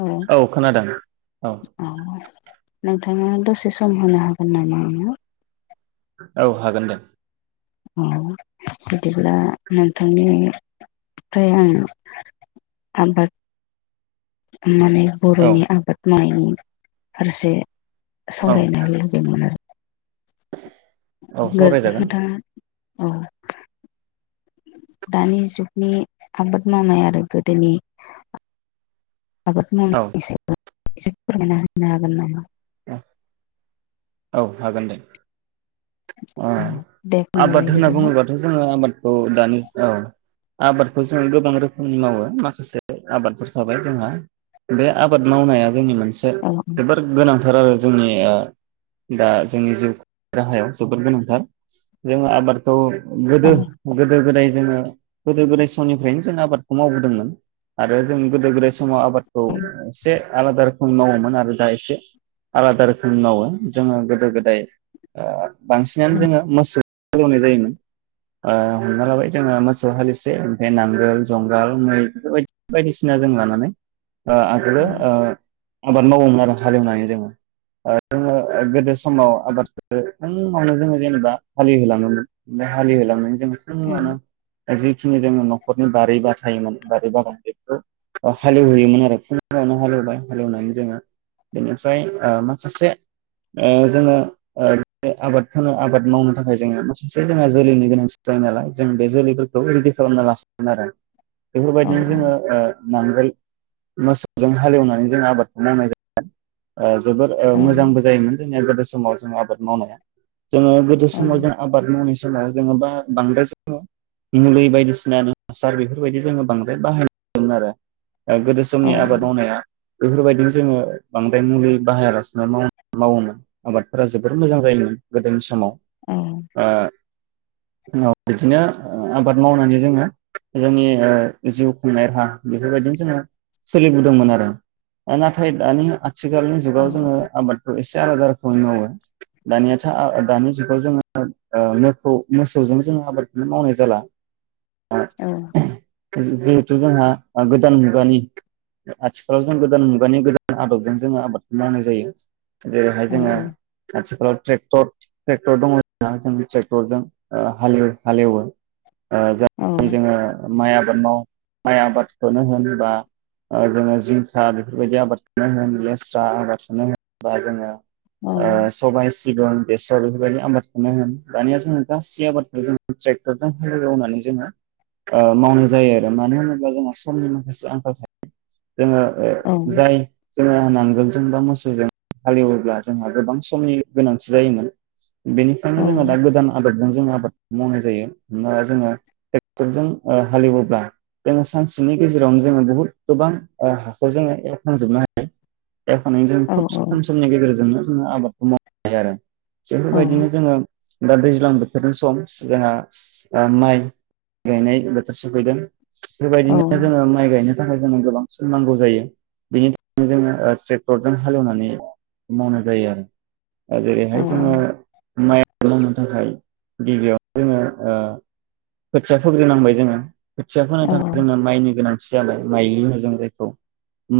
औ औ। नोंथाङा दसे सम होनो हागोन नामा आंनो? औ हागोन दे, अ बिदिब्ला नोंथांनिफ्राय आं आबाद माने औ बर'नि आबाद, माइनि आरोसे औ सावरायनो लुबैदोमोन औ गोर सावरायजागोन गोदा औ दानि जुगनि आबाद मावनाय आरो गोदोनि आबाद औ मावनायनि सायाव एसे फोरमायना होनो हागोन नामा? उम औ हागोन दे, ओ औ दे बुंनायलाय आबाद होनना बिदिब्ला बुङोबाथ' जोङो आबादखौ दानि औ, आबादखौ जोङो गोबां रोखोमनि मावो माखासे आबादफोर थाबाय जोंहा बे आबाद मावनाया जोंनि मोन से औ जोबोर गोनां, थार आरो जोंनि ओ दा जोंनि जिउ राहायाव जोबोद गोनांथार जोङो आबादखौ, औ गोदो गोदो गोदाय, जोङो गोदो गोदाय समनिफ्रायनो जों आबादखौ मावबोदोंमोन आरो जों गोदो गोदाय समाव आबादखौ एसे आलादा रोखोम मावोमोन आरो दा एसे आलादा रोखोमनि मावो, जोङो गोदो गोदाय ओ बांसिनानो जोङो मोसौ, हालेवनाय जायोमोन ओ हमना लाबाय जोङो मोसौ हालिसे ओमफाय नांगोल जंगाल मै बेफोर बायदिसिना जों लानानै ओ औ आगोलो ओ आबाद मावोमोन आरो हालेवनानै जोङो, ओ जोङो ओ गोदो समाव आबादखो फुंआवनो जोङो जेनेबा हालेव होलाङोमोन हालेव होलांनायनि जोङो फुंआवनो जिखिनि जोङो न'खरनि बारि बाथायोमोन बारि बागान बेखौ हालेवहैयोमोन आरो फुंआवनो हालेवबाय हालेवनानै जोङो बेनिफ्राय माखासे, ओ जोङो ओ बे आबादखो आबाद मावनो थाखाय जोङो माखासे जोंहा जोलैनि गोनांथि जायोनालाय जों बे जोलैफोरखौ रेडि खालामना लासिगोन आरो औ बेफोरबायदिनो जोङो ओ नांगोल, मोसौजों हालेवनानै जों आबादखौ मावनाय जायो, ओ जोबोर ओ औ मोजां बो जोंनिया गोदो समाव जों आबाद मावनाया, जोङो गोदो औ समाव औ जों आबाद मावनाय बैसमाव जोङो बा बांद्राय जोङो मुलि बायदिसिना हासार बेफोरबायदि जोङो बांद्राय बाहायोमोन आरो, गोदो समनि आबाद मावनाया, बेफोरबायदिनो जोङो बांद्राय मुलि बाहायालासिनो मावन मावोमोन आबादफोरा जोबोर मोजां जायोमोन गोदोनि समाव। ओ बिदिनो आबाद मावनानै जोङो जोंनि ओ जिउ खुंनाय राहा बेफोरबायदिनो जोङो सोलिबोदोंमोन आरो ओ नाथाय दानि आथिखालनि जुगाव जोङो आबाद एसे आलादा रोखोमै मावो दानियाथ दानि जुगाव जोङो मोखौ मोसौजों जोङो आबादखौनो मावनाय जाला। ओं जिहेथु जोंहा गोदान मुगानि आथिखालाव जों गोदान मुगानि गोदान आदबजों जोङो आबादखौ मावनाय जायो। जेरैहाय औ जोङो आथिखालाव ट्रेक्टर ट्रेक्टर दङ जोंहा जों ट्रेक्टरजों ओ हाले हालेवो। औ ओजाय औ जोङो। माइ आबाद माव माइ आबादखोनो होन बा ओ जोङो जिंखा बेफोरबायदि आबादखोनो होन लेस्रा आबादखोनो होन। बा जोङो औ ओ सबाय सि सिबन बेसर बेफोरबायदि आबादखौनो होनो दानिया जोङो गासै आबादखौ जों ट्रेक्टरजों हाले एवनानै जोङो ओ मावनाय जायो आरो मानो होनोब्ला जोंहा समनि माखासे आंखाल थायो। जोङो ओ औ जाय जोङो नांगोलजों बा मोसौजों हालेवोब्ला जोंहा गोबां समनि गोनांथि जायोमोन। औ बेनिखायनो जोङो दा गोदान आदब जों आबाद मावनाय जायो। हमना ला जोङो ट्रेक्टरजों हालिहेवोब्ला जोङो सानसेनि गेजेरावनो जोङो बुहुद गोबां हाखौ जोङो एवखांजोबनो हायो। एवखांनानै जों औ खुब समनि गेजेरजोंनो जोङो आबादखौ मावनो हायो आरो औ थिफोरबायदिनो जोङो दा दैज्लां बोथोरनि सम जोंहा ओ माइ गायनाय बोथोर सोफैदों। औ बेबायदिनो जोङो माइ गायनो थाखाय जोंनो गोबां सम नांगौ जायो बेनि थाखायनो जोङो ओ ट्रेक्टरजों हालेवनानै मावनाय जायो आरो औ जेरैहाय जोङो माइ मावनो थाखाय गिबियाव जोङो ओ खोथिया फुोग्रोनांबाय जोङो। खोथिया फोनो थाखाय जोंनो माइनि गोनां जाबाय माइलि मोजां जायखौ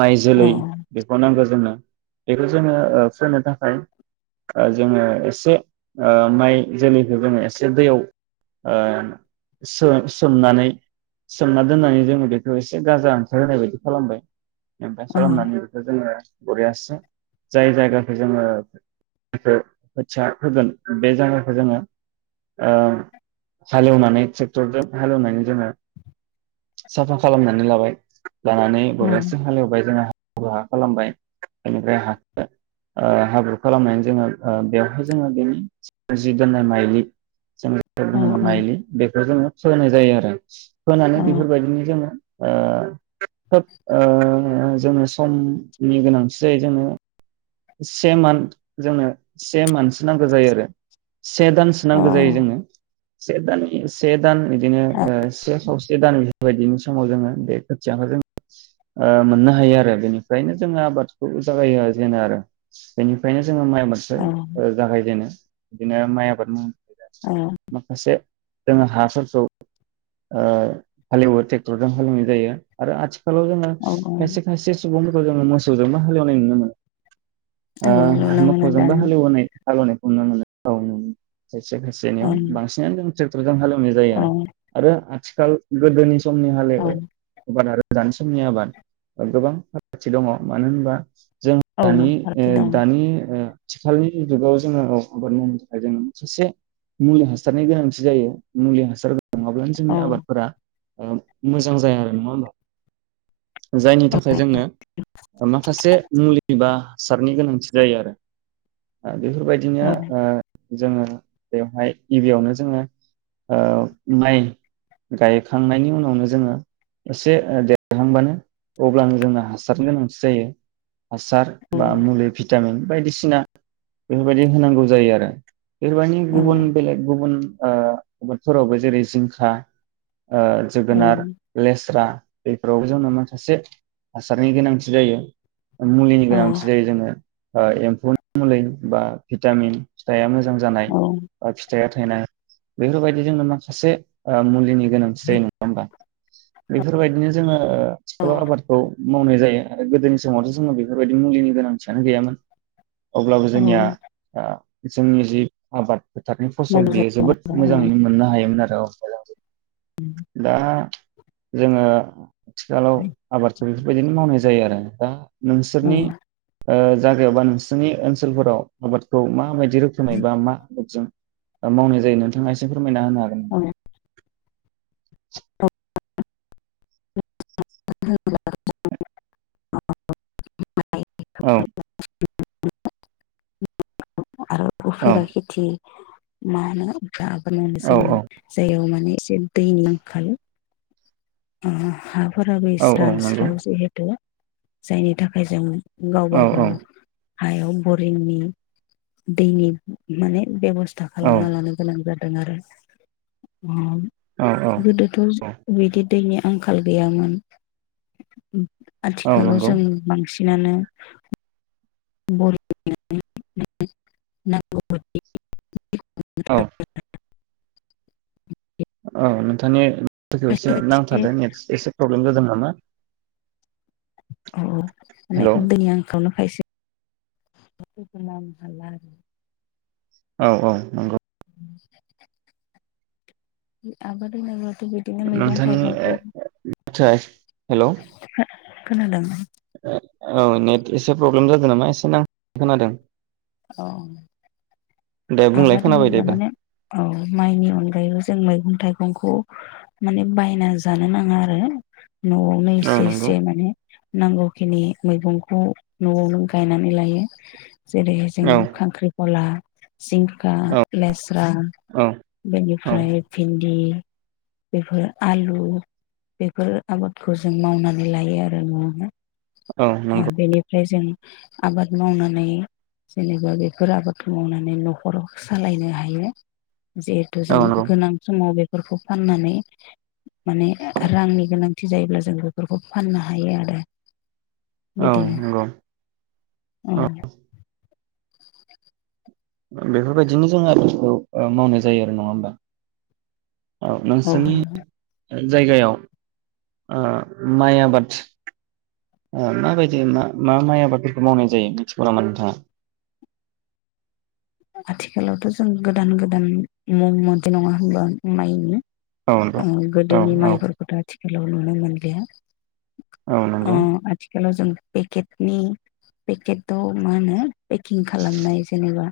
माइ जोलै बेखौ नांगौ जोंनो। बेखौ जोङो ओ फोनो थाखाय ओ जोङो एसे ओ माइ जोलैखौ जोङो एसे दैयाव ओ सो-सोमनानै सोमना दोननानै जोङो बेखौ एसे गाजा ओंखारहोनाय बायदि खालामबाय ओमफ्राय औ खालामनानै बेखौ जोङो बरियासे जाय जायगाखौ जोङो ओ खोथिया फोगोन बे जायगाखौ जोङो ओ हालेवनानै ट्रेक्टरजों हालेवनानै जोङो साफा खालामनानै लांबाय। लानानै [unintelligible] हालौवबाय जोंहा [unintelligible] खालामबाय बेनिफ्राय हा ओ हाब्रु खालामनानै जोङो ओ बेवहाय जोङो बेनि जि दोननाय माइलि जों बेखौ बुङोनो माइलि बेखौ जोङो फोनाय जायो आरो फोनानै बेफोरबायदिनो जोङो ओ ओ जों समनि गोनांथि जायो जोंनो। से मान्थ जोंनो से मान्थसो नांगौ जायो आरो से दानसो नांगौ जायो जोनो। से दाननि एसे दान बिदिनो ओ से खावसे से दान बेफोरबायदिनि समाव जोङो बे खोथियाखौ जोंङो ओ मोननो हायो आरो बेनिफ्रायनो जोङो आबादखौ जागायो खरो जोङो आरो बेनिफ्रायनो जोङो माइ मोस्रो ओ जागायजेनो। बिदिनो माइ आबाद उम माखासे जोङो हासोरखौ ओ हालेवो ट्रेक्टरजों हालेवनाय जायो आरो आथिखा खालाव जोङो औ खायसे खायसे सुबुंफोरखौ जोङो मोसौजोंबो हालौनाय नुनो मोनो। ओ नुनो मोनो मोसौजोंबो दानो हालेवो होननाय हालौनायखौ नुनो मोनो औ नुनो मोनो। सायसे खेसेनियाव ओं बांसिनानो दोंङो। ट्रेक्टरजों हालौ- - जायो औ आरो आरो आथि ओ गोदोनि समनि हाल औ एवो आबाद आरो गोदान समनि आबाद ओ गोबां फारागथि दङ मानो होनबा औ दानि ओ फारागथि दं दानि ओ आथिखालनि जुगाव जोङो औ आबाद मावनो थाखाय जोङो खायसे मुलि हासारनि गोनांथि जायो मुलि हासार नङाब्लानो औ जोंनि आबादफोरा ओं मोजां जाया आरो नङा होमबा जायनि थाखाय जोंनो ओ माखासे मुलि एबा हासारनि गोनांथि जायो आरो ओ औ बेफोरबायदिनो ओ जोङो बेवहाय गिबियावनो जोङो ओ माइ गायखांनायनि उनावनो जोङो एसे देरहांबानो अब्लानो जोंनो हासारनि गोनांथि जायो। हासार औ बा मुुलि भिटामिन बायदिसिना बेफोरबायदि होनांगौ जायो आरो। बेफोरबायदि गुबुन बेलेग गुबुन ओ आबादफोरावबो जेरै जिंखा ओ औ जोगोनार, लेस्रा बैफोरावबो जोंनो माखासे हासारनि गोनांथि जायो। मुलिनि गोनांथि जायो जोंनो। ओ एम्फौनि मुलि बा भिटामिन फिथाइआ मो जां जानाय ओ फिथाइआ बायनाङो। बेफोरबायदि जोङो माखासे ओ मुलिनि गोनांथि जायो नङा होमबा बेफोरबायदिनो जोङो ओ आथिखालाव आबादखौ मावनाय जायो आरो गोदोनि स मावथ' जोङो बेफोरबायदि मुलिनि गोनांथियानो गैयामोन। अब्लाबो जोंनिया आ जोंनि जि आबाद फोथारनि फसल लोगोसे बेयो जोबोद मोजाङैनो मोननो हायोमोन आरो औ दा जोङो आथिखालाव आबादखौ बेफोरबायदिनो मावनाय जा जायो आरो दा नोंसोरनि औ ओ जायगायाव बा नोंसोरनि ओनसोलफोराव आबादखौ माबायदि बिदि रोखोमै बा मा आदबजों ओ मावनाय जायो नोंथाङा एसे फोरमाय ना होनो हागोन औ [inaudible] [unintelligible] औ आरो औ उफेरा खेथि मा होनो [unintelligible] औ जायगायाव माने एसे दैनि आंखाल [unintelligible] औ औ नंगौ फोराबैस्रानस्राव जिहेतु जायनि थाखाय जों गावबा औ औ गाव हायाव बरिंनि दैनि माने बेब'स [unintelligible] औ खालामना लानो गोनां जादों औ औ [unintelligible] गोदोथ' औ बिदि दैनि आंखाल गैयामोन औ आथिखालाव नंगौ जों बांसिन बिनानो [unintelligible] [unintelligible] औ [unintelligible] औ नोंथांनि [unintelligible] एसे खायसे खायसे नांथादो एसे प्रब्लेम जादों नामा? औ औ। हेलौ माने दैनि आंखाल न [unintelligible] औ औ नंगौ। [inaudible] आबाद [unintelligible] बे बादिनो नोंथांनि मैगं-थाइगंखौ माथोआ हेलौ खोनादों? [unintelligible] औ, नेट एसे प्रब्लेम जादों नामा एसे नांथानाय खोनादों। औ, दे बुंलाय आबाद खोनाबाय दे होनोब्ला एबार माने औ, माइनि अनगायैबो जों मैगं थाइगंखौ माने बायना जानो नाङा आरो नआवनो औ एसे नंगौ एसे माने नांगौखिनि मैगंखौ नआवनो गायनानै लायो। जेरै जों औ खांख्रिख'ला जिंखा औ लेस्रा औ बेनिफ्राय औ भिन्दि बेफोर आलु बेफोर आबादखौ जों मावनानै लायो आरो न'आवनो। औ नंगौ। फ्राय जों आबाद मावनानै जेनेबा बेफोर आबादखौ मावनानै नखराव सालायनो हायो। जिहेथु जों औ नंगौ गोनां समाव बे फोरखौ फाननानै माने रांनि गोनांथि जायोब्ला जों बेफोरखौ फाननो हायो आरो। औ बिदिनो नंगौ। औ। बेफोरबायदिनो जोङो आबादखौ मावनाय जायो आरो नङा होमबा औ नोंसोरनि जायगायाव ओ माइ आबाद माबायदि मा मा माइ आबादफोरखौ मावनाय जायो मिथिगौ नामा नोंथाङा आथिखालावथ जों गोदान गोदान मुं मोन्थियो नङा होनबा माइनि? औ नंगौ ओ औ गोदोनि औ माइफोरखौथ आथिखा लाव नुनो मोनलिया। औ अ नंगौ आथिखालाव जों पेकेटनि पेकेटाव मा होनो पेकिं खालामनाय जेनेबा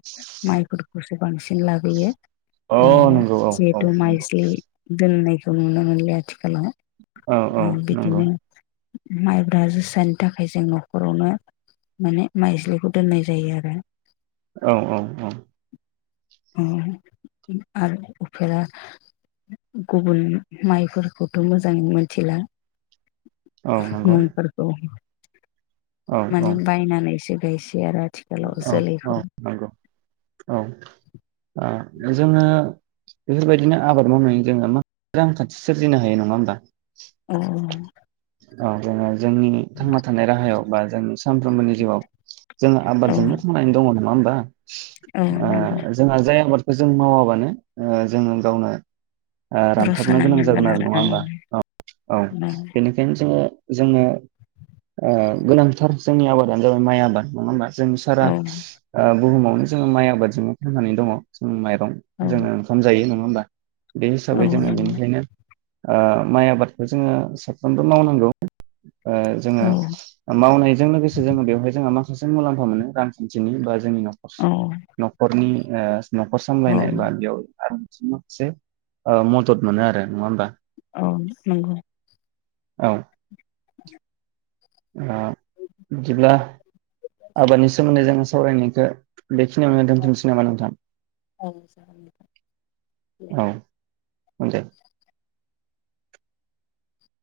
माइफोरखौसो बांसिन लाबोयो। अ ओ नंगौ औ औ जेहेथु माइ नंगौ जोलै दोननाय खौ नुनो मोनला आथिखालाव औ औ ओ नंगौ बिदिनो माइब्रा जोसानि थाखाय जों नखरावनो माने माइ जोलैखौ दोननाय जायो आरो। औ औ। औ। औ। आरो उफेरा गुबुन माइफोरखौथ मोजाङै मिनथिला औ नंगौ मुं फोरखौ। औ औ माने बायनानै सो बेसिय आरो आथिखालाव औ जोलैखौ नंगौ औ ओ जोङो बेफोरबायदिनो आबाद मावनायनि जोङो मा रांखान्थि सोरजिनो हायो नङा होमबा अ अ जोङो जोंनिनि थांना थानाय राहायाव बा जोंनि सानफ्रोमबोनि जिवाव जोङो औ बारजोंनो थांनानै दं अ नङाहोमबा? औ नंगौ ओ जोंहा जाय आबाद जों मावाबानो ओ जोङो गावनो ओ रसा रानथाबनो गोनां जागोन नांनांगोन आरो नङा औ होमबा औ औ बेनिखायनो जोङो जोंनो ओ गोनांथार जोंनि आबादानो जागोन माइ आबाद नङा होमबा? जों सारा ओ बुहुमावनो जोङो माइ आबादजोंनो थांननानै दङ जों माइ रं औ जोङो ओंखाम जायो नङा होमबा बे औ हिसाबै जोङो नंगौ बेनिखायनो ओ माइ आबादखौ जोङो साफ्रोमबो मावनांगौ ओ जोङो औ ओ मावनायजों लोगोसे जोङो बेवहाय जोंहा मा खासे मुलाम फा मोनो रांखान्थिनि बा जोंनि न'खरस औ न'खरनि ओस न'खर औ सामलायनाय बा बेयाव आरो माखासे ओ मदद मोनो आरो नङा होमबा? औ नोंगौ औ [inaudible] ओ बिदिब्ला आबादनि सोमोन्दै जोङो सावरायनायखो बेखिनियावनो दोनथ'नोसै नामा नोंथां? औ मोनदों